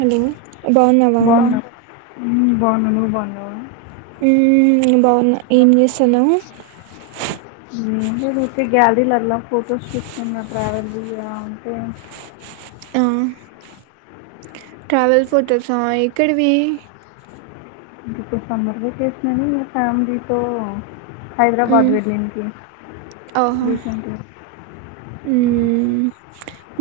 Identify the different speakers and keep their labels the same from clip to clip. Speaker 1: Hello. బాగున్నావా.
Speaker 2: బావున్నా నువ్వు బాగున్నావా.
Speaker 1: ఉమ్ బాగున్నా ఏం చేస్తున్నావు
Speaker 2: [unintelligible] గ్యాలరీ లల్ల ఫొటోస్ చూస్తున్నా ట్రావెల్వి అంటే.
Speaker 1: ఆ. ట్ర్రావెల్ ఫోటోసా ఎక్కడివి.
Speaker 2: ఇప్పుడు సమ్మర్ వెకేషన్ అనీ, ఫ్యామిలీతో.
Speaker 1: ఉం
Speaker 2: హైదరాబాద్ వెళ్ళింది
Speaker 1: ఆహో
Speaker 2: రీసెంట్గా
Speaker 1: ఉమ్.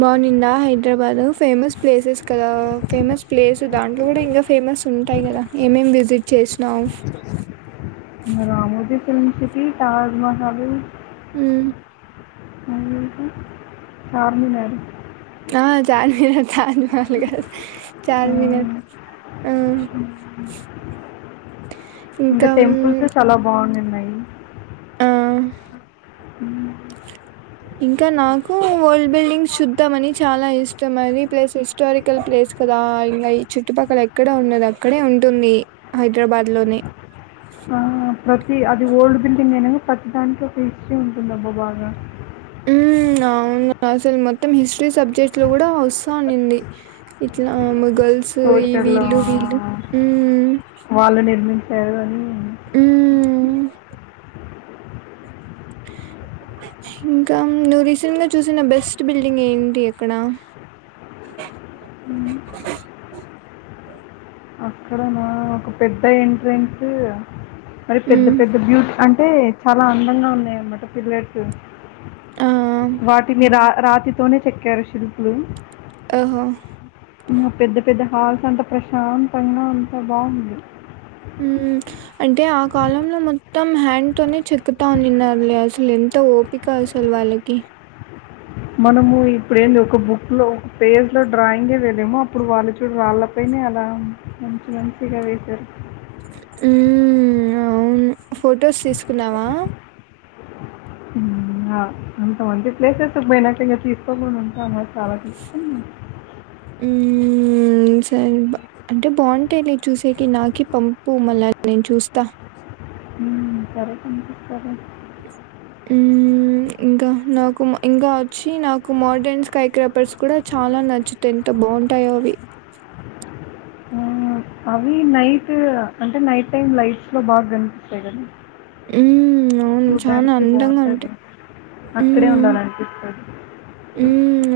Speaker 1: బానుందిందా హైదరాబాద్ ఫేమస్. ప్లేసెస్ కదా, ఫేమస్ ప్లేస్. దాంట్లో కూడా ఇంకా ఫేమస్ ఉంటాయి గద, ఏమేంమ్ విజిట్ చేసినావు.
Speaker 2: Ramoji film city Taj Mahal.
Speaker 1: ఉమ్.
Speaker 2: చార్మి మేడం.
Speaker 1: ఆ చార్ మినార్ చార్ మినార్లు కాదు,
Speaker 2: ఆ,
Speaker 1: చార్ మినార్ ఉ.
Speaker 2: ఇంకా టెంపుల్స్ చాలా బాగున్నాంది.
Speaker 1: ఆ.
Speaker 2: హమ్.
Speaker 1: ఇంకా నా. ఉ ఓల్డ్ బిల్డింగ్ శుద్దాం అని చాలా ఇష్టం మని. ప్లేస్ హిస్టారికల్ ప్లేస్ కదా, ఇంకా ఈ చుట్టుపక్కల ఎక్కడ ఉండది, అక్కడే ఉంటుంది హైదరాబాద్ లోని.
Speaker 2: ఆ ప్రతి అది ఓల్డ్ బిల్డింగ్ అయిన ప్రతి దానికి ఒక హిస్టరీ ఉంటుంది అబ్బా బాగా.
Speaker 1: ఉమ్ అవును అసలు మొత్తం హిస్. హిస్టరీ సబ్జెక్ట ల్లో కూడా వొస్. అనింది ఇట్లా. గర్ల్స్ ఈ
Speaker 2: సోషల్
Speaker 1: వీళ్ళు వీళ్ళు
Speaker 2: వాళ్ళు నిర్మించారు అని
Speaker 1: అ ఇంకా నువ్వు రీసెంట్ గా చూసిన బెస్ట్ బిల్డింగ్ ఏంటి ఎక్కడ
Speaker 2: అ అక్కడ నా ఒక పెద్ద ఎంట్రెన్స్ మరి పెద్ద
Speaker 1: ఉమ్,
Speaker 2: పెద్ద బ్యూటీ అంటే అంటే చాలా అందంగా ఉన్నాయ అన్నమాట పిల్లట్
Speaker 1: ఆ,
Speaker 2: వాటి మీ రా రాతితోనే చెక్కారు శిల్పులు
Speaker 1: ఓహో
Speaker 2: ఆ పెద్ద పెద్ద ఆ సంత ప్రశాంత్ పైన అంతా బాగుంది
Speaker 1: అంటే ఆ కాలంలో మొత్తం హ్యాండ్ తనే చెకుతా నిన్నారులే అసలు ఎ ఓపి కౌసలు వాళ్ళకి
Speaker 2: మనము ఇప్పుడ ఏంది ఒక బుక్ లో ఒక పేజ్ లో డ్రాయింగ్ే వెళ్లేము అప్పుడు వాళ్ళు చూడు వాళ్ళపైనే అలా మంచి మంచిగా వసారు
Speaker 1: ఉ అవును ఫొటోస్ తీసుకున్నావా
Speaker 2: అంతా ఉంచింది పలేసెస్ మయనాక తీసుకో ఉంటా మ కావటి
Speaker 1: హ్మ్. అంటే బాగుంటాయి న చూసే నాకి పంపు మలా నేను చూస్తా
Speaker 2: సరే కనిపిస్తారు
Speaker 1: ఇంకా నాకు ఇంకా వచ్చి నాకు మోడ్రన్ స్కై క్రాపర్స్ కూడా చాలా నచ్చుతాయి ఎంత బాగుంటాయో అవి
Speaker 2: ఆ! అవి నైట్ అంటే నైట్ టైం లైట్స్ లో బాగా కనిపిస్తాయి కదా
Speaker 1: హ్మ్. అవును. చానా
Speaker 2: చూడ్డానికి
Speaker 1: అందంగా
Speaker 2: బాగుంటది
Speaker 1: ఉంటాయి.
Speaker 2: అక్కడే ఉండాలనిపిస్తుంది
Speaker 1: ఉ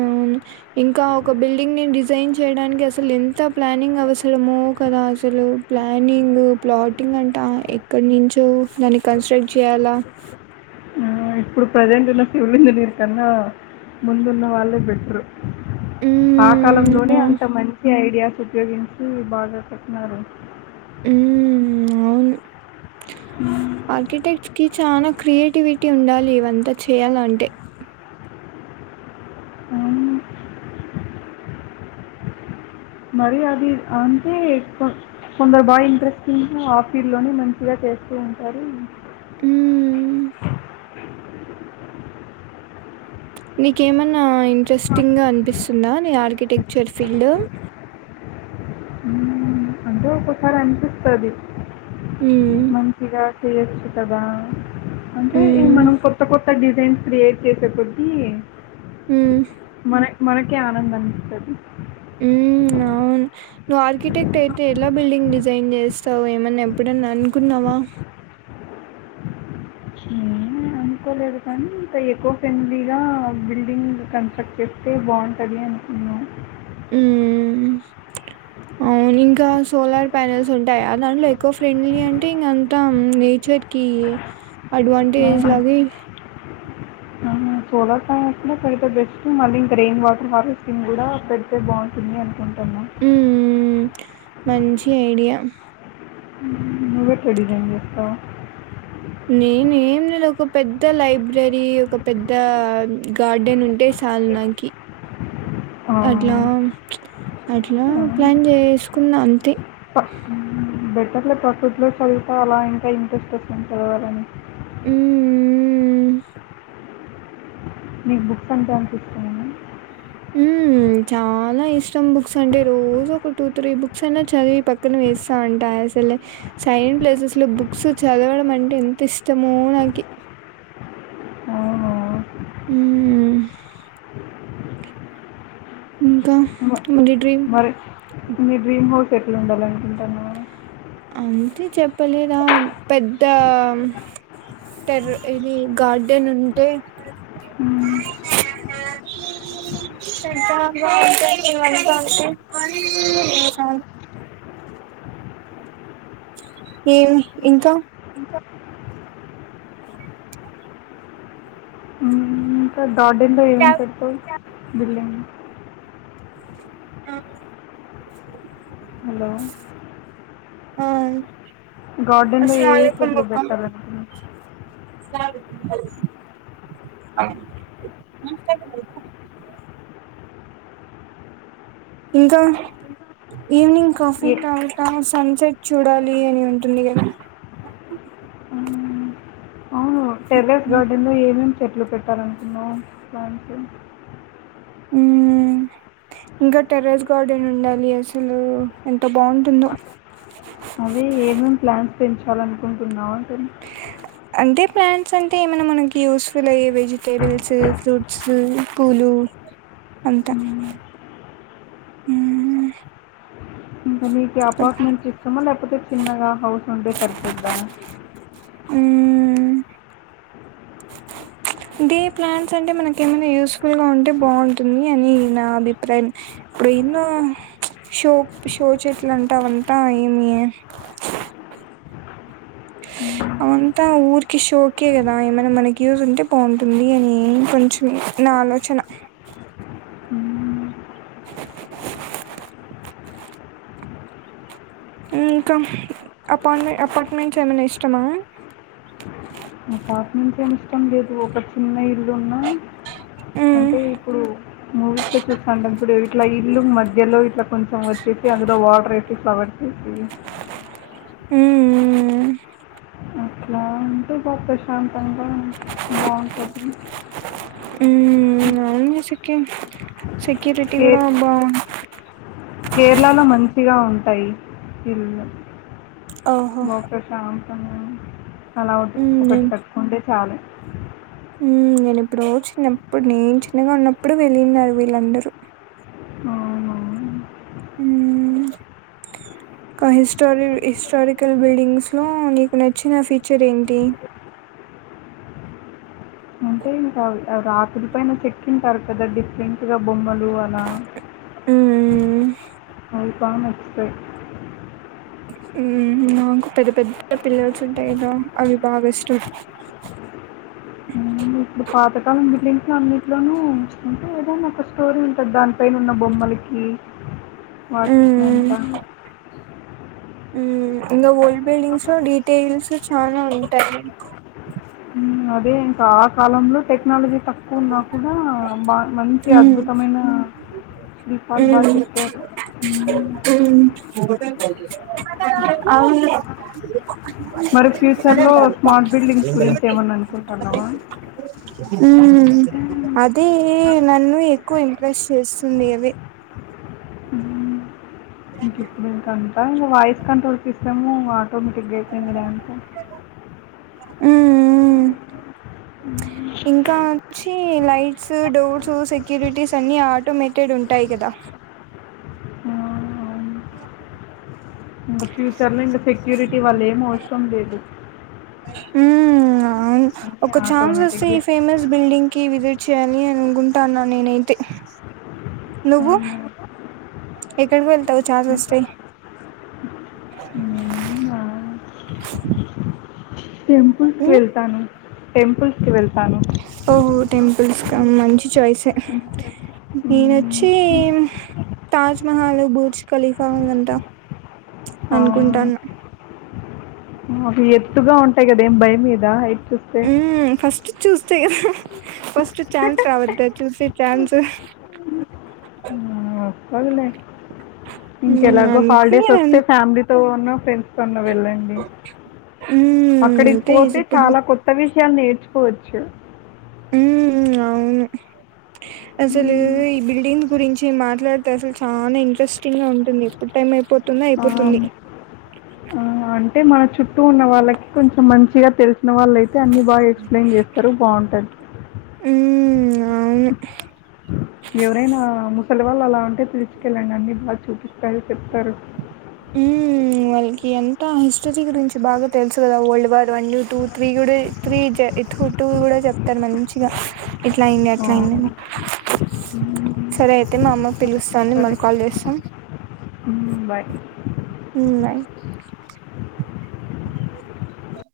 Speaker 1: అవును ఇంకా ఒక బిల్డింగ్ ని డిజైన్ చేయడానికి అసలు ఎంత ప్లానింగ్ అవస్ అసలుము కదా అసలు ప్లానింగ్ ప్లాటింగ్ అంటే ఇక్కడ నుంచో దాన్ని కన్స్ట్రక్ట్ చేయాలా
Speaker 2: ఇప్పుడు ప్రజెంట్ ఉన్న ఫివలి ఇంజనీర్ కన్నా ముందున్న వాళ్ళే బెటరు ఆ
Speaker 1: హ్మ్. ఆ!
Speaker 2: కాలంలోనే అంత మంచి ఐడియాస్ ఉపయోగించ బాగా పెతున్నారు
Speaker 1: హు అవును
Speaker 2: ఉ
Speaker 1: ఆర్కిటెక్ట్ కి చాలా క్రియేటివిటీ ఉండాలి ఇవంతా చేయాలంటే
Speaker 2: అవును మరి అది అంటే కొందరు బాగా ఇంట్రెస్టింగ్ ఆఫీ లోనే మంచిగా చేస్తూ ఉంటారు
Speaker 1: హ
Speaker 2: [inaudible]
Speaker 1: నీకేమన్నా ఇంట్రెస్టింగ్ గా అనిపిస్తుందా ని ఆర్కిటెక్ట్ ఫ్యచర్ ఫీల్డ్
Speaker 2: అంటే ఒక్కొసారి అనిపిస్తది
Speaker 1: హ్మ్.
Speaker 2: మంచిగా చెయ్యొచ్చు కదా అంటే ఈ
Speaker 1: హ్మ్.
Speaker 2: మనం కొత్త కొత్త కొత్త డిజైన్స్ క్రియేట్ చేసే కొద్టి
Speaker 1: హ్మ్.
Speaker 2: మన మనకే ఆనందాన్నిస్తది
Speaker 1: ఉ అవును నువ్వు ఆర్కిటెక్ట్ అయితే ఎలా బిల్డింగ్ డిజైన్ చేస్తావు ఏమన్నా ఎప్పుడన్నా అనుకున్నావా
Speaker 2: ఏ అనుకోలేదు కానీ ఇంకా ఎక్కువ ఫ్రెండ్లీగా బిల్డింగ్ కన్స్ట్రక్ట్ చేస్తే బాగుంటుంది అనుకున్నాను
Speaker 1: హు అవును ఇంకా సోలార్ ప్యానెల్స్ ఉంటాయి ఆ దాంట్లో ఎక్కువ ఫ్రెండ్లీ అంటే ఇంగా అంత నేచర్ కి అడ్వాంటేజ్ లాగ
Speaker 2: సోలార్ ప్యాం కూడా పెడితే బెస్ట్ మళ్ళీ ఇంకా రెయిన్ వాటర్ హార్వెస్టింగ్ కూడా పెడితే బాగుంటుంది అనుకుంటాము
Speaker 1: ఉ మంచి ఐడియా
Speaker 2: మచ్చ డిజైన్స్ చేస్తా
Speaker 1: నేనే ఏం ఒక పెద్ద లైబ్ర ప్రైబ్రరీ ఒక పెద్ద గార్డెన్ ఉంటే చాలు నాకి అట్లా అట్లా ప్లాన్ చేసుకున్న అంతే
Speaker 2: బెటర్లే ప్రాఫిట్ లో చళ్తా అలా ఇంకా ఇంట్రెస్ట్ వస్తుంటంది చదవాలని
Speaker 1: ఉ
Speaker 2: మీకు బుక్స్ అంతా ఇష్టమా
Speaker 1: ఉ చాలా ఇష్టం బుక్స్ అంటే రోజు ఒక టూ త్రీ బుక్స్ అయినా చదివి పక్కన వేస్తా అంటా అసలే సైన్ ప్లేసెస్ లో బుక్స్ చదవడం అంటే ఎంత ఇష్టమో నాకి
Speaker 2: అవునా
Speaker 1: అ ఇంకా
Speaker 2: మ
Speaker 1: మరి డ్రీమ్
Speaker 2: చెట్లు ఉండాలినుకుంటానావ
Speaker 1: అంతే చెప్పలేదా పెద్ద టెర్ర ఇది గార్డ న్ ఉంటే
Speaker 2: మ్మ్.
Speaker 1: స ఏ ఇంకా
Speaker 2: ఉంకద్ రోడ్డుంద ఏం చెప్పు బిల్డింగ్
Speaker 1: ఆం
Speaker 2: హలో
Speaker 1: ఆ
Speaker 2: గార్డెన్ లో ఏ ఏ చెట్లు
Speaker 1: అస్సలాములైకుం.
Speaker 2: బెట్టర్ అనుకున్
Speaker 1: ఇంకా ఈవినింగ్ కాఫీ
Speaker 2: ఏ
Speaker 1: [unintelligible] సన్సెట్ చూడాలి అని ఉంటుంది కదా
Speaker 2: మ్మ్. అవును టెర్రస్ గార్డెన్ లో ఏమేం చెట్లు పెట్టాలనుకున్నావ్ ప్లాంట్స్
Speaker 1: ఊ ఇంకా టెర్రస్ గార్డెన్ ఉండాలి అసలు ఎన్
Speaker 2: అదే ఏమేం ప్లా పెంచాలనుకుంటున్నావు అంటు
Speaker 1: అంటే ప్లాంట్స్ అంటే ఏమైనా మనకి యూస్ఫుల్ అయ్యే వెజిటేబుల్స్ ఫ్రూట్స్ పూలు అంతా
Speaker 2: మ్మ్.
Speaker 1: మ్మ్
Speaker 2: ఇంకా మీకి అపార్ట్మెంట్స్ ఇష్టమా లేకపోతే చిన్నగా హౌస్ ఉంటే సరిపోద్దా
Speaker 1: ఊ డే ప్లాన్ట్స్ అంటే మనకేమైనా యూస్ఫుల్ గా ఉంటే బావుంటుంది అని నా అభిప్రాయం ఇప్పుడు ఎన్నో షో షో చెట్లు అంటా అవంతా ఏమి
Speaker 2: మ్మ్.
Speaker 1: అవంతా ఊరికి షోకే కదా ఏమైనా మనకి యూస్ ఉంటే బావుంటుంది అని కొంచెం నా ఆలోచన
Speaker 2: హ్మ్.
Speaker 1: ఊ ఇంకా అపాట్మె అపార్ట్మెంట్స్ ఏమైనా ఇష్టమా
Speaker 2: పాట్మెంట్స్ ఏం ఇష్టం లేదు ఒక చిన్న ఇల్లున్నా
Speaker 1: మ్మ్
Speaker 2: అంటే ఇప్పుడు మూవీస్ లో చూస్తా ఉంటాం ఇప్పుడు ఇట్లా ఇల్లు మధ్యలో ఇట్లా కొంచెం వచ్చేసి అందులో వాటర్ వేసి ఫ్లవర్స్ ఏసి
Speaker 1: ఊ ఊ
Speaker 2: అట్లా అంటే బా ప్రశాంతంగా బాగుంటుంది
Speaker 1: అమ్మో సెక్యూర్ సెక్యూరిటీ
Speaker 2: కే
Speaker 1: కూడా ఉందా
Speaker 2: కేరళలో మంచిగా ఉంటాయి ఇల్లు
Speaker 1: ఓహో
Speaker 2: బా ప్రశాంతం గా అలా ఒక ఒకటి
Speaker 1: మ్మ్
Speaker 2: కట్టుకుంటే చాలుే
Speaker 1: నేనేప్పుడో చిన్నప్పుడు నేను చిన్నగా ఉన్నప్పుడు వెళ్ళిన్నారు వీళ్ళందరూ
Speaker 2: ఆవునా
Speaker 1: మ్ ఒక హిస్టారి హిస్టారికల్ బిల్డింగ్స్ లో నీకు నచ్చిన ఫీచర్ ఏంటి
Speaker 2: ఏం కాదు రాత్రల పైన చెక్కింటారు కదా డిఫరెంట్ ఇగ బొమ్మలు అలా
Speaker 1: మ్మ్
Speaker 2: అవి నచ్చుతాయి.
Speaker 1: మ్ మాకు పెద్ద పెద్ద పిల్లర్స్ ఉంటాయి కదా అవి బాగా ఇష్టూ
Speaker 2: మ్ ఇట్ల పాతకాలం ఇంట్లో అన్నిట్లోన ఉంటే ఏదైనా ఒక స్టోరీ ఉంటది దానిపైన ఉన్న బొమ్మలకి వాటిర్
Speaker 1: ఉమ్
Speaker 2: పంటా
Speaker 1: అ బిల్డింగ్స్ లో డీటెయిల్స్ చాలా ఉ ంట
Speaker 2: అదే ఇంకా ఆ కాలంలో టెక్నాలజీ త నా కూడా బా మంచి
Speaker 1: ఉమ్
Speaker 2: అద్భుతమైన శీపల్ బాగా
Speaker 1: ఉమ్
Speaker 2: చెప్పారు
Speaker 1: ఉమ్ అవును
Speaker 2: మరి ఫ్యూచర్ లో స్మార్ట్ బిల్డింగ్స్ గురించి ఏమన్నా అనుకోు పలవాన్
Speaker 1: అదే నన్ను ఎక్కువ ఇంప్రెస్ట్ చేస్తుంది అవి
Speaker 2: ఉ ఇప్పు కా వయిస్ కంట్రోల్ పస్
Speaker 1: ఇంకా వచ్చి లైట్స్ డోర్స్ సెక్యూరిటీస్ అన్నీ ఆటోమేటెడ్ ఉంటాయి కదా
Speaker 2: ఆ! అవును.
Speaker 1: ఆ
Speaker 2: ఇంక కుొబేబు
Speaker 1: ఉ అవును ఒక ఛాన్స్ వస్తే
Speaker 2: ఆటోమేటిక్గా
Speaker 1: ఈ ఫేమస్ బిల్డింగ్ కి విజిట్ చేయాలి అనుకుంటాను నేన నువ్వుూ ఇక్కడ వెల్తవు చా వస్తయి
Speaker 2: నేనా షెంపూస్ వెళ్తాను టెంపుల్స్ కి వెళ్తాను
Speaker 1: ఓహో టెంపుల్స్ మంచి చాయిస్ స నేనొచ్చి తాజ్మహల్ బూడ్జ ఖలీఫా ఇదంటా
Speaker 2: ఆ,
Speaker 1: అనుకుంటాను
Speaker 2: అవి ఎత్తుగా ఉంటాయి కదా ఏం భయం మీద చూస్తే
Speaker 1: ఉ ఫస్ట్ చూస్తే కదా బస్ చాన్స్ రావాలద్దదు చూసి చాన్స్
Speaker 2: అలే
Speaker 1: మ్మ్
Speaker 2: ఇంకెలాగో
Speaker 1: అనుకుని
Speaker 2: హాలిడేస్ వస్తే ఫ్యామిలీతో ఉన్న సే కొన్న వెళ్ళండి
Speaker 1: మ్మ్
Speaker 2: అక్కడికి
Speaker 1: అంతే
Speaker 2: పోతే
Speaker 1: ఇప్పుడు
Speaker 2: చాలా కొత్త విష [unintelligible] నేర్చుకోవచ్చు
Speaker 1: మ్మ్ మ్మ్ అవును అసలు ఈ బిల్డింగ్ గురించ్ నేన్ మాట్లాడితే అసలు చానా ఇంట్రెస్ట్ [unintelligible] ఉంటుంది ఎప్పుడు టైం అయిపోతుందా
Speaker 2: ఆ,
Speaker 1: ఐయిపోతుంది
Speaker 2: ఆ, అంటే మన చుట్టూ ఉన్న వాళ్ళకి కొంచెం మంచిగా తెల్స్ చిన్న వాళ్ళయితే అన్ని బాగా ఎక్స్ప్లెన్ చేస్తారు బావుంటాది.
Speaker 1: మ్ అవ్ను
Speaker 2: ఎవరైనా ముసలి వాళ్ళు అలా ఉంటే తీస్కెళ్ళండి అన్ని బాగా చూపిస్తారు చెప్తారు.
Speaker 1: హ్మ్మ్ వాళ్ళకి అంట హిస్టరీ గురించి బాగా తెలుసు కదా ఓల్డ్ వార్ వన్ను టూ త్రీ కూడా త్రీ జా ఇట్ టు కూడా చెప్తారు మంచ్ యా ఇట్లా అయింది
Speaker 2: ఆ,
Speaker 1: అట్లా అయిందని
Speaker 2: ఉమ్,
Speaker 1: సరే అయితే మా అమ్మ పిలుస్తా ఉంది మాళ్ కాల్ చేస్తాం.
Speaker 2: హ్మ్మ్ బాయ్
Speaker 1: ఉమ్ బాయ్